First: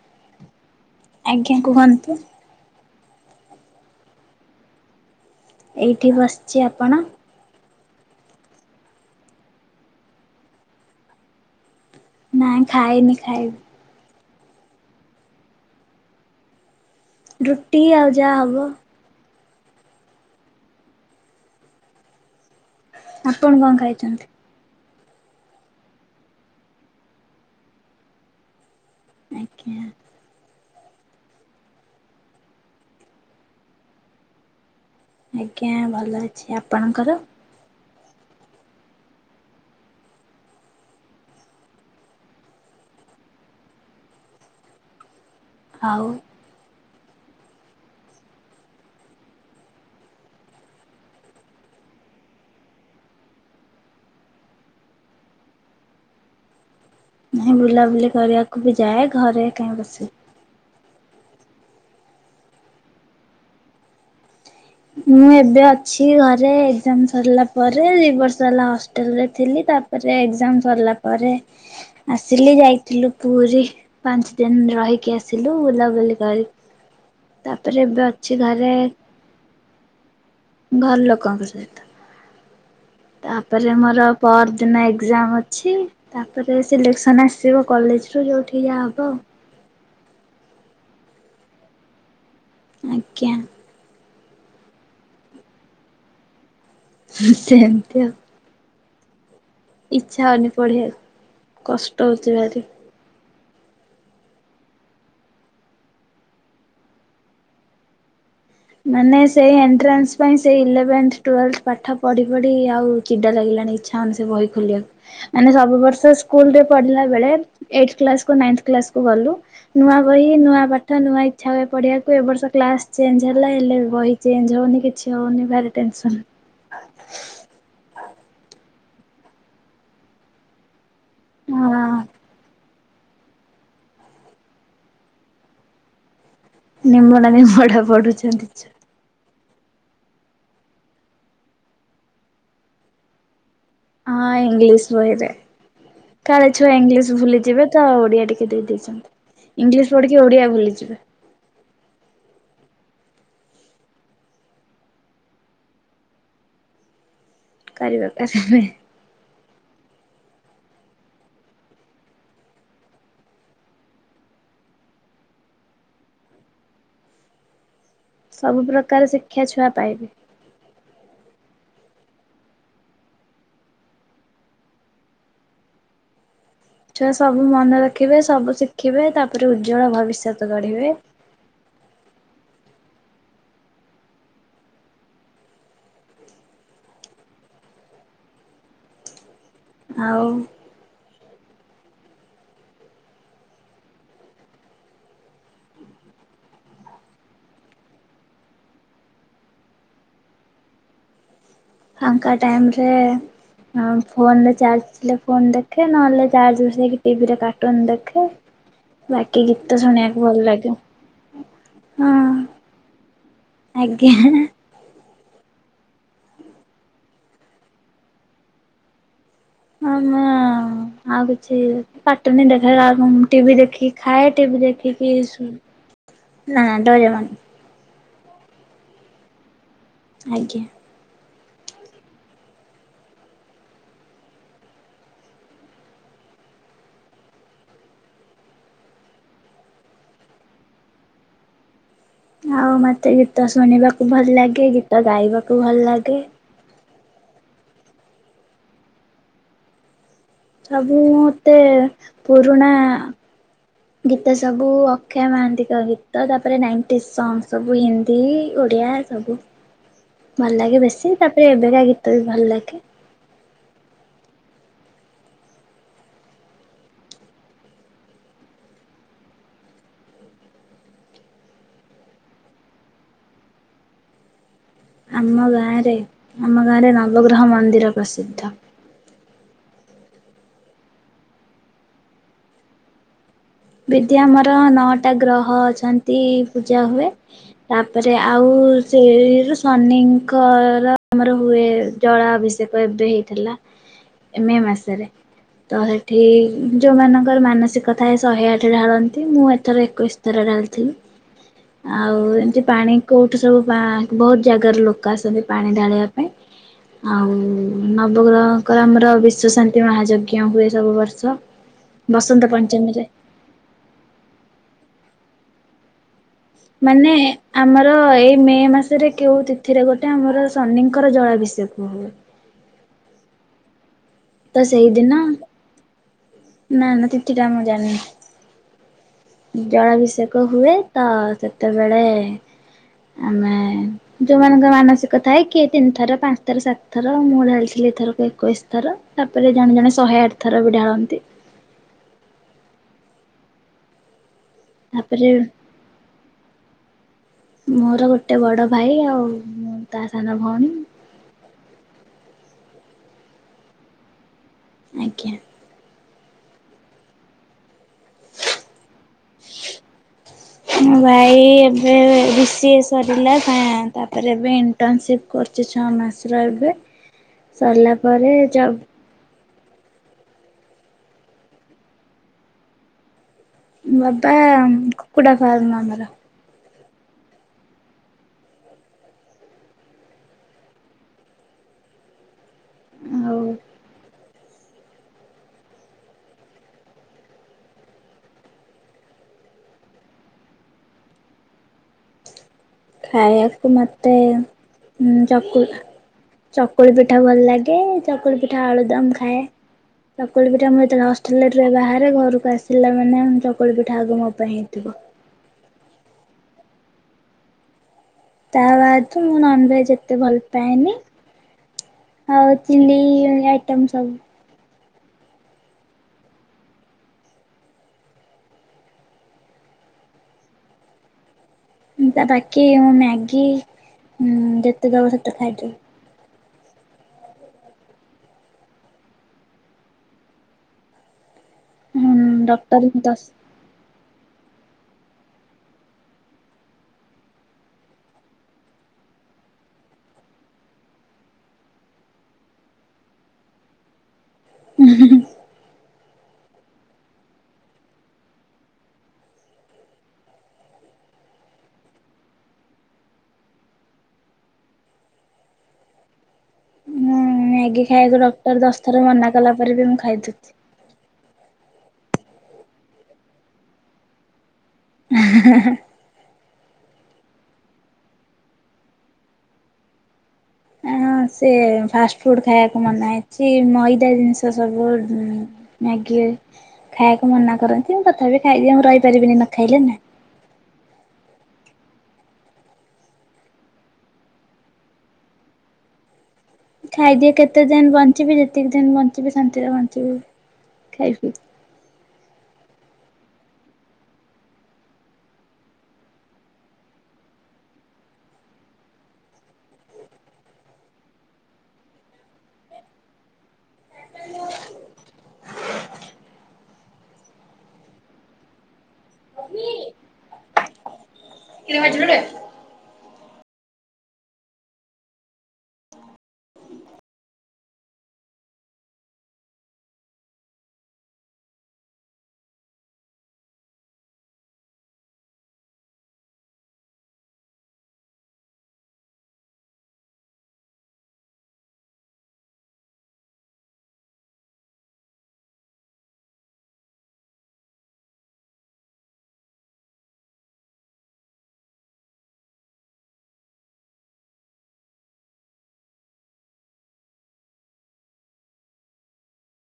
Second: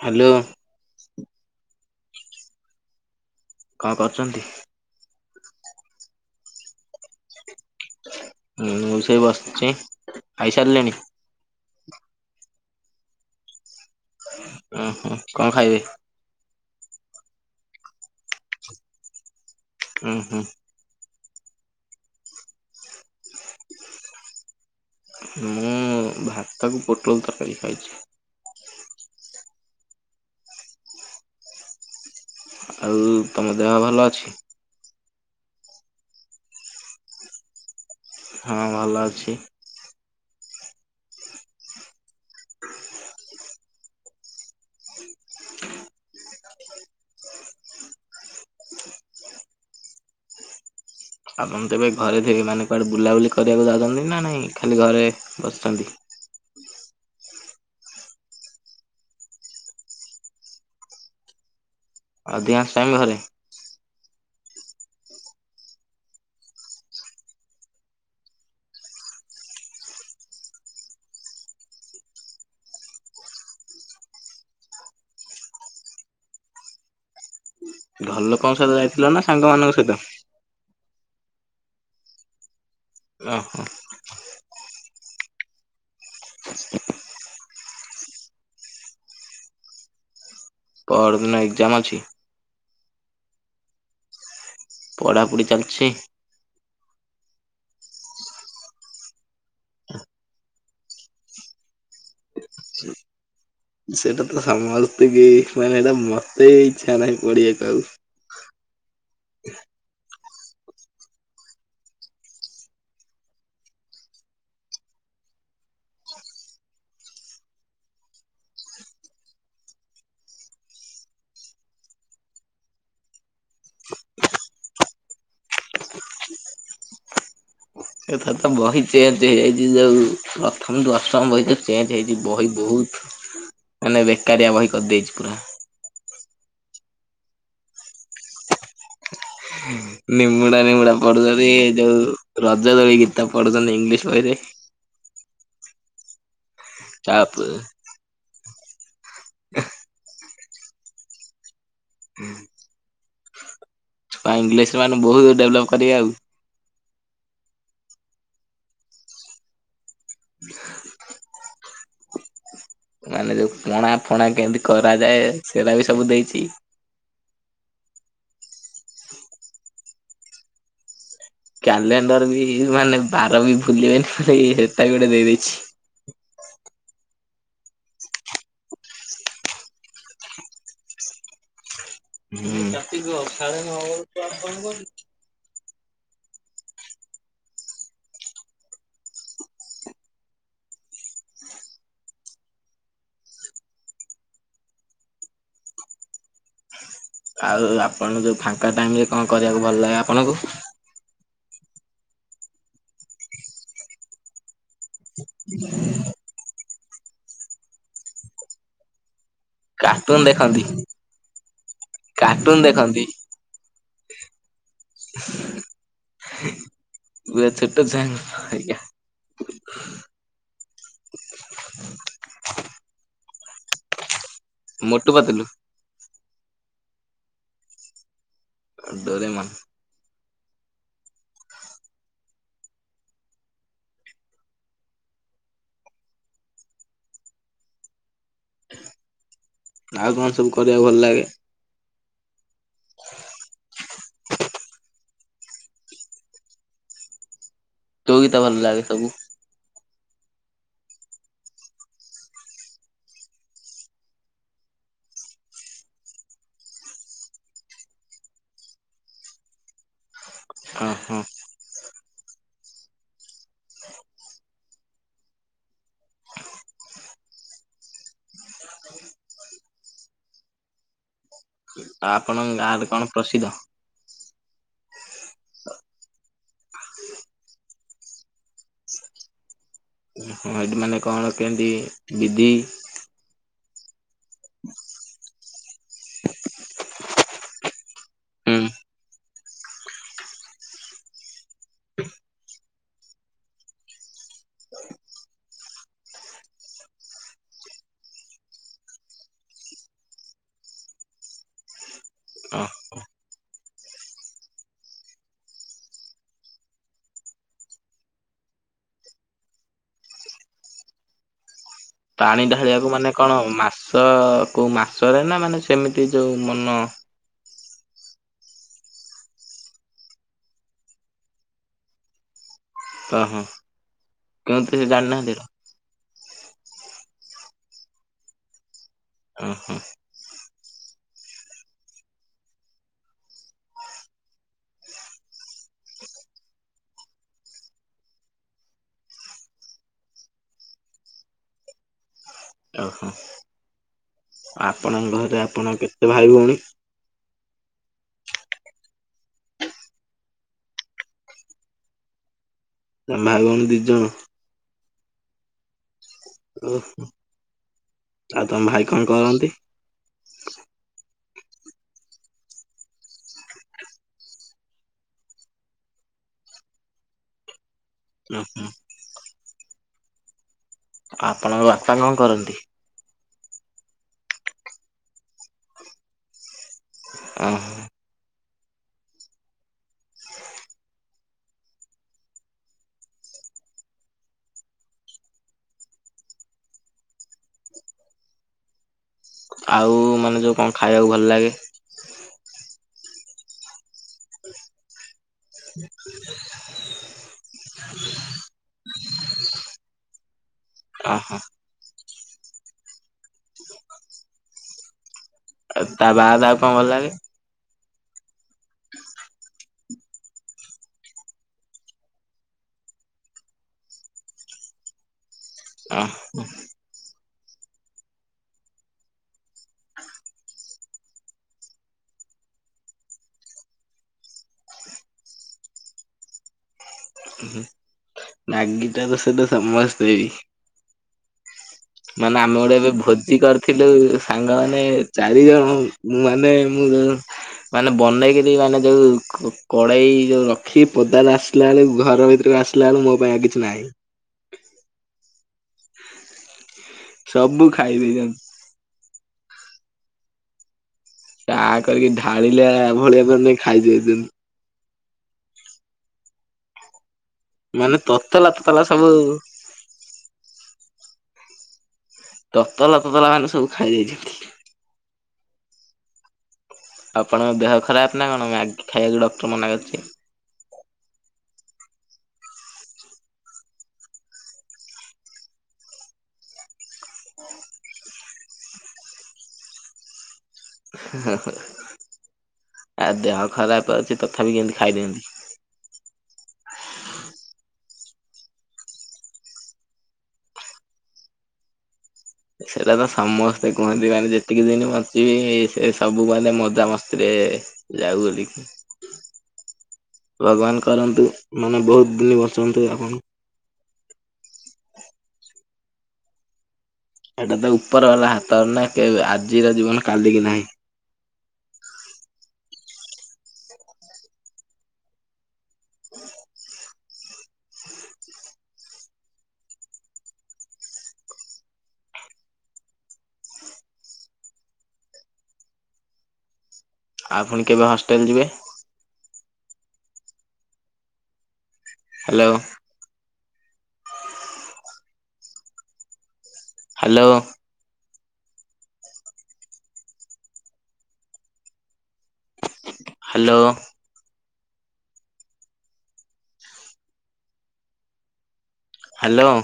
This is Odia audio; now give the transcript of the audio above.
ହ୍ୟାଲୋ। ଆଜ୍ଞା କୁହନ୍ତୁ। କଣ କରୁଛନ୍ତି? ଏଇଠି ବସିଛି ଆପଣ? ମୁଁ ଷେଇ ବସିଛି ଖାଇ ସାରିଲେଣି। ନାଇଁ ଖାଇନି ଖାଇବି। ଓ ହୋ କଣ ଖାଇବେ? ରୁଟି ଆଉ ଯା ହବ। ହୁଁ ହୁଁ। ଆପଣ କଣ ଖାଇଛନ୍ତି? ମୁଁ ଭାତ କୁ ପୋଟଲ ତରକାରୀ ଖାଇଛି। ଆଜ୍ଞା। ଆଉ ତମ ଦେହ ଭଲ ଅଛି? ଆଜ୍ଞା ଭଲ ଅଛି ଆପଣଙ୍କର? ହଁ ଭଲ ଅଛି। ଆଉ। ଆପଣ ତ ଏବେ ଘରେ ଥିବେ ମାନେ କୁଆଡେ ବୁଲାବୁଲି କରିବାକୁ ଯାଉଛନ୍ତି ନା ନାଇଁ ଖାଲି ଘରେ ବସିଛନ୍ତି। ନାଇଁ ବୁଲାବୁଲି କରିବାକୁ ବି ଯାଏ ଘରେ କାହିଁ ବସିବି। ଅଧିକାଁଶ ଟାଇମ ଘରେ? ମୁଁ ଏବେ ଅଛି ଘରେ ଏଗଜାମ୍ ସରିଲା ପରେ ଦି ବର୍ଷ ହେଲା ହଷ୍ଟେଲ ରେ ଥିଲି। ତାପରେ ଏକ୍ଜାମ୍ ସରିଲା ପରେ ଆସିଲି ଯାଇଥିଲୁ ପୁରୀ ପାଞ୍ଚ ଦିନ। ରହିକି ଆସିଲୁ ବୁଲାବୁଲି କରିି ଘର ଲୋକଙ୍କ ସହିତ ଯାଇଥିଲ ନା ସାଙ୍ଗମାନାନଙ୍କ ସହିତ? ଘର ଲୋକଙ୍କ ସହିତ। ଓହୋ ତାପରେ ମୋର ପରଦିନ ଏକ୍ଜାମ୍ ଅଛି ତାପରେ ସିଲେକ୍ସନ୍ ଆସିବ କଲେଜରୁୁ ଯେଉଁଠି ଯାହା ହେବ। ପରଦିନ ଏକ୍ଜାମ୍ ଅଛି? ଆଜ୍ଞା। ପଢ଼ାପଢି ଚାଲିଛି। ସେନ ତି ଆଉ। ଇଚ୍ଛା ହଉନି ପଢ଼ିବାକୁ, କଷ୍ଟ ହେଉଛି ଭାରି। ସେଟା ତ ସମସ୍ତ କି ମାନେ ଏଇଟା ମତେ ଇଚ୍ଛା ନାହିଁ ପଡିିବାକୁ ଆଉ। ମାନେ ସେଇ ଏଣ୍ଟ୍ରେନ୍ସ୍ ସେଥି ପାଇଁ ସେ ଇଲେଭେନ୍ଥ, ଟ୍ୱେଲ୍ଫ୍ଥ ପାଠ ପଢି ପଢି ଆଉ ଚିଡ଼ା ଲାଗିଲାଣି, ଇଚ୍ଛା ହଉନି ସେ ବହି ଖୋଲିବାକୁ। ମାନେ ସବୁ ବର୍ଷ ସ୍କୁଲ ରେ ପଢିଲା ବେଳେ ଏଇ୍କୁ କ୍ଲାସ ରୁ ନାଇ୍ ଥ କ୍ଲାସ ଗଲୁ ନୂଆ ବହି ନୂଆ ପାଠ ନୂଆ ଇଚଛା ହୁଏ ପଢିବାକୁ ଏ ବର୍ଷ କ୍ଲାସ ଚେଞ୍ ଲା ହେଲେ ବହି ଚେଞ୍ଜ ହଉନି କିଛି ହଉନି ଭାରି ଟେନ୍ସନ। ଏଥର ତ ବହି ଚେଞଜ ହେଇଯାଇଛି ଯୋଉ ପ୍ରଥମ ଦୁ ସମ୍ ବହିତ ଚେଞ୍ଜ ହଁ। ହେଇଛି ବହି ବହୁତ ମାନେ ବେକାରିଆ ବହି କରିଦେଇଛି ପୁରା। ନିମ ନା ନି ମୋଡା ପଡୁଚନ୍ତି। ନିମୁଡା ନିମୁଡା ପଡୁଛନ୍ତି ଏ ଯୋଉ ରଜ ଦୋଳି ଗୀତ। ପଢୁଛନ୍ତି ଇଂଲିଶ ବହିରେ ହଁ ଇଂଲିଶ ବହିରେ। କାଳେ ଛୁଆ ଇଂଲିଶ ତାପରେ ଭୁଲିଯିବେ ତ ଓଡିଆ ଟିକେ ଦେଇ ଦେଇେଇଛନ୍ତି ଇଂଲିଶ ପଢିକି ଓଡିଆ ଭୁଲି ଯିବେ। ହୁଁ। ଛୁଆ ଇଂଲିଶ ମାନେ ବହୁତ ଡେଭଲପ୍ କରିବେ ଆଉ। କରିବେ ହେଁ ହେଁ। ହଁ [inaudible] ମାନେ ଯୋଉ ପଣା ଫଣା କେମିତି କରାଯାଏ ସେଟା ବି ସବୁ ଦେଇଛି। ସବୁ ପ୍ରକାର ଶିକ୍ଷା ଛୁଆ ପାଇବେ। କ୍ୟାଲେଣ୍ଡର ବି ମାନେ ବାର ବି ଭୁଲିବେନି ବଲି ହେଟା ବି ଗୋଟେ ଦେଇଦେଇଛି। [unintelligible] ଛୁଆ ସବୁ ମନେ ରଖିବେ ସବୁ ଶିଖିବେ ତାପରେ ଉଜ୍ଜଳ ଭବିଷ୍ୟତ ଗଢ଼ିବେ। ହଁ ରାତି କ ସାଢ଼େ ନଅ ହବ କ୍ଲାସ୍ ବନ୍ଦ କରି ନୁ ଆଉ ଆଉ ଆପଣ ଯୋଉ ଫାଙ୍କା ଟାଇମ ରେ କଣ କରିବାକୁ ଭଲ ଲାଗେ ଆପଣଙ୍କୁ ଫାଙ୍କା ଟାଇମରେ ଫୋନରେ ଚାର୍ଜ ଥିଲେ ଫୋନ ଦେଖେ ନହେଲେ। ଚାର୍ଜ ବସେଇକି ଟିଭିରେ କାର୍ଟୁନ୍ ଦେଖେ ବାକି କି ଗୀତ ତ କାର୍ଟୁନ ଶୁଣିବାକୁ ଭଲ ଦେଖନ୍ତି। ଲାଗେ ହଁ କାର୍ଟୁନ ଦେଖନ୍ତି। ଆଜ୍ଞା। ପୁରା ଛୋଟୋ ଛୁଆଙ୍କ ପରିକା। ଆମେ ଆଉ ଆଉ କିଛି କାର୍ଟୁନ ଦେଖାଲା ବେଳକୁ ମୁ ଟିଭି ଦେଖି ଖାଏ ଟିଭି ଦେଖି ମୋଟୁ କି ପତଲୁ ଶୁଇ ନା ଡରେମନ୍। ଡୋରେମନ୍। ଆଜ୍ଞା। ଆଉ କଣ ସବୁ କରିବାକୁ ଭଲ ଲାଗେ। ଆଉ ମତେ ଗୀତ ଶୁଣିବାକୁ ଭଲ ଲାଗେ ଗୀତ ଗାଇବାକୁ ଭଲ ଲାଗେ। କୋଉ ଗୀତ ଭଲ ଲାଗେ ତମକୁ। ସବୁ ମତେ ପୁରୁଣା ଆ। ଗୀତ ସବୁ ଅକ୍ଷୟ ମହାନ୍ତିଙ୍କ ଗୀତ ତାପରେ ନାଇଣ୍ଟି ସଙ୍ଗ୍ ସବୁ ହିନ୍ଦୀ ଏ ବଢ଼ିଆ ସବୁ। ଭଲ ଲାଗେ ହଁ ବେଶୀ ହଁ ତାପରେ ଏବେକା ଗୀତ ବି ଭଲ ଲାଗେ। ଆ ଆପଣଙ୍କ ଗାଁରେ କଣ ପ୍ରସିଦ୍ଧ। ଆମ ଗାଁରେ ଆମ ଗାଁରେ ନବଗ୍ରହ ମନ୍ଦିର ପ୍ରସିଦ୍ଧ। ହଁ ଏଠି ମାନେ କଣ କେମତି ବିଧି। ବିଧି ଆମର ନଅଟା ଗ୍ରହ ଅଛନ୍ତି ପୂଜା ହୁଏ ତାପରେ ଆଉ। ହୁଁ ଆଉ ସେଇରୁ ଶନିଙ୍କର ଆମର ହୁଏ ଜଳା ଅଭିଷେକ ଏବେ ହେଇଥିଲା। ମେ ମାସରେ ତ ହେଠି ଯୋଉମାନାନଙ୍କର ମାନସିକ ଥାଏ। ଶହେ ଆଠ ଢାଳନ୍ତି ମୁଁ ଏଥର ଏକୋଇଶ ଥର ଢାଳିଥିଲି। ଆଉ ଅ ଏମିତି ପାଣି କୋଉଠି ସବୁ ବା ବହୁତ ଜାଗାରୁ ଲୋକ ଆସନ୍ତି ପାଣି ଢାଳିବା ପାଇଁ। ଆଉ ନବଗ୍ରହଙ୍କର ଆମର ବିଶ୍ଵ ଶାନ୍ତି ମହାଯଜ୍ଞ ହୁଏ ସବୁ ବର୍ଷ। ପାଣି ବସନ୍ତ ଢାଳିବାକୁ ପଞ୍ଚମୀରେ। ମାନେ କଣ ମାସ କୋଉ ମାସରେ ନା ମାନେ ସେମିତି ଯୋଉ ମନ? ମାନେ ଆମର ଏଇ ମେ ମାସରେ କେଉ ତିଥିରେ ଗୋଟେ ଆମର ଶନିଙ୍କର ଜଳାଭିଷେକ ହୁଏ। ଓ ହୋ ତ କେଉଁଥିରେ ସେଇଦିନ ଜାଣିନାହାନ୍ତି ତ? ନା ନା ତିଥି ଟା ଆ ମୁଁ ଜାଣିନି ଓହୋ ଜଳାଭିଷେକ। ହୁଏ ତ ସେତେବେଳେ ଆମେ ଯୋଉମାନଙ୍କ ମାନସିକ ଥାଏ କିଏ ତିନି ଥର ପାଞ୍ଚ ଥର ସାତ ଥର ମୁଁ ଢାଲିଥିଲି ଏ ଥର କ ଏକୋଇଶ ଥର ତାପରେ ଜଣେ ଜଣେ ଶହେ ଆଠ ଥର ବି ଢାଳନ୍ତି। ଓହୋ ଆପଣଙ୍କ ତାପରେ ଘରେ ଆପଣ କେତେ ଭାଇ ଭଉଣୀ? ମୋର ଗୋଟେ ବଡ ଭାଇ ଆଉ ମୁଁ ତା ସାନ ଭଉଣୀ। [inaudible] ଭାଇ ଭଉଣୀ ଦି ଜଣ? ଆଜ୍ଞା। ହୁଁ ଆଉ ତମ ଭାଇ କଣ କରନ୍ତି? ଏ ଏବେ ବି ସି ଏ ସରିଲା ତାପରେ ଏବେ ଇଣ୍ଟର୍ନସିପ୍ କରୁଛି ଛଅ ମାସ। ରହିବେ। [inaudible] ସରିଲା ପରେ ଓହୋ ଜବ। ଆପଣଙ୍କ ବାପା କଣ କରନ୍ତି? ବାବା କୁକୁଡ଼ା ଫାର୍ମ ଆମର। ଓହୋ। [inaudible] ଆଉ ଆଉ ମାନେ ଯୋଉ କଣ ଖାଇବାକୁ ଭଲ ଲାଗେ? ଖାଇବାକୁ ମତେ ହୁଁ। ଚକୁଳି ଚକୁଳିପିଠା ଭଲ ଲାଗେ ଚକୁଳିପିଠା, ଆଳୁଦମ୍ [unintelligible] ଚକୁଳି ପିଠା ଆମେ ଯେତେ ଓହୋ ବେଳେ ହଷ୍ଟେଲ କୁ ଆସିଲା ମାନେ ଚକୁଳି ପିଠା ଆଗ ମୋ ପାଇଁ ହେଇଥିବ। ଆଉ ତା ବାଦ ଆଉ କଣ ଭଲ ଲାଗେ? ତା ବାଦ ମୁଁ ନନଭେଜ ଏତେ ଭଲ ପାଏନି। ଆଉ ଚିଲି ଆଇଟମ୍ ସବୁ ଅ ହ। ତା ବାକି ମ୍ୟାଗି ଯେତେ ଦବ ସେତେ ଖାଇଦେବି। ମ୍ୟାଗିଟା ତ ସେଇଟା ସମସ୍ତେ ବି। ହୁଁ ମାନେ ଆମେ ଗୋଟେ ଡକ୍ଟର ଏବେ ଦଶ ଭୋଜି କରିଥିଲୁ। ସାଙ୍ଗ ମାନେ ଚାରି ଜଣ ମୁଁ ମାନେ ମୁଁ ମାନେ ବନେଇକରି ମାନେ ଯୋଉ କଡେଇ ଯୋଉ ରଖି ପଦାର ଆସିଲା ବେଳ ଘର ଭିତରେ ଆସିଲାଳୁ ମୋ ପାଇଁ ଆଉ କିଛି ନାହିଁ। ହୁଁ। ସବୁ ଖାଇଦେଇଛନ୍ତି। ତା କରିକି ଢାଳିଲେ ଏଭଳି ଏଳି ଖାଇଛି ଏ [unintelligible] ମୁଁ ମ୍ୟାଗି ମାନେ ଖାଇଆକୁ ତତଲା ଡକ୍ଟର ତତଲା ଦଶଥର ସବୁ ମନା କଲା ପରେ ବି ମୁଁ ଖାଇଦଉଛିି। ତତଲା ତତଲା ମାନେ ସବୁ ଖାଇଯାଇଛନ୍ତି। ହେ ହେଁ। ଆପଣଙ୍କ ଦେହ ଖରାପ ନା କଣ ମ୍ୟାଗି ଖାଇଆକୁ ଡକ୍ଟର ମନା କରିଛି। ହଁ ସେ ଫାଷ୍ଟଫୁଡ ଖାଇବାକୁ ମନାଇଛି ମଇଦା ଜିନିଷ ସବୁ। ଖାଇବାକୁ ମନା କରନ୍ତି ମୁଁ ତଥାପି ଖାଇଦିଏ ମୁଁ ରହିପାରିବିନି ନ ଖାଇଲେ ନା। ହ ହ ଆ ଦେହ ଖରାପ ଅଛି ତଥାପି କେମିତି ଖାଇଦିଅନ୍ତି? ଖାଇଦିଏ କେତେ ଦିନ ବଞ୍ଚିବି ଯେତିକି ଦିନ ବଞ୍ଚିବି ଶାନ୍ତିରେ ବଞ୍ଚିବି। ଖାଇବି। ସେଟା ତ ସମସ୍ତେ କୁହନ୍ତି ମାନେ ଯେତିକି ଦିନ୍ ବଞ୍ଚିବି ସେ ସବୁ ମାନେ ମଜା ମସ୍ତିରେ ଏ ଯାଉହେରି। ଭଗବାନ କରନ୍ତୁ ମାନେ ବହୁତ୍ ଦିନ ବଞ୍ଚନ୍ତୁ ଆପଣ। [unintelligible] ସେଟା ତ ଉପର ବାଲାର ହାତରେ ନା କେବେ ଆଜିର ଜୀବନ କାଲି କି ନାହିଁ‌। [unintelligible] ଆପଣ କେବେ ହଷ୍ଟେଲ୍ ଯିବେ? ହ୍ୟାଲୋ। ହ୍ୟାଲୋ। ହ୍ୟାଲୋ। ହ୍ୟାଲୋ।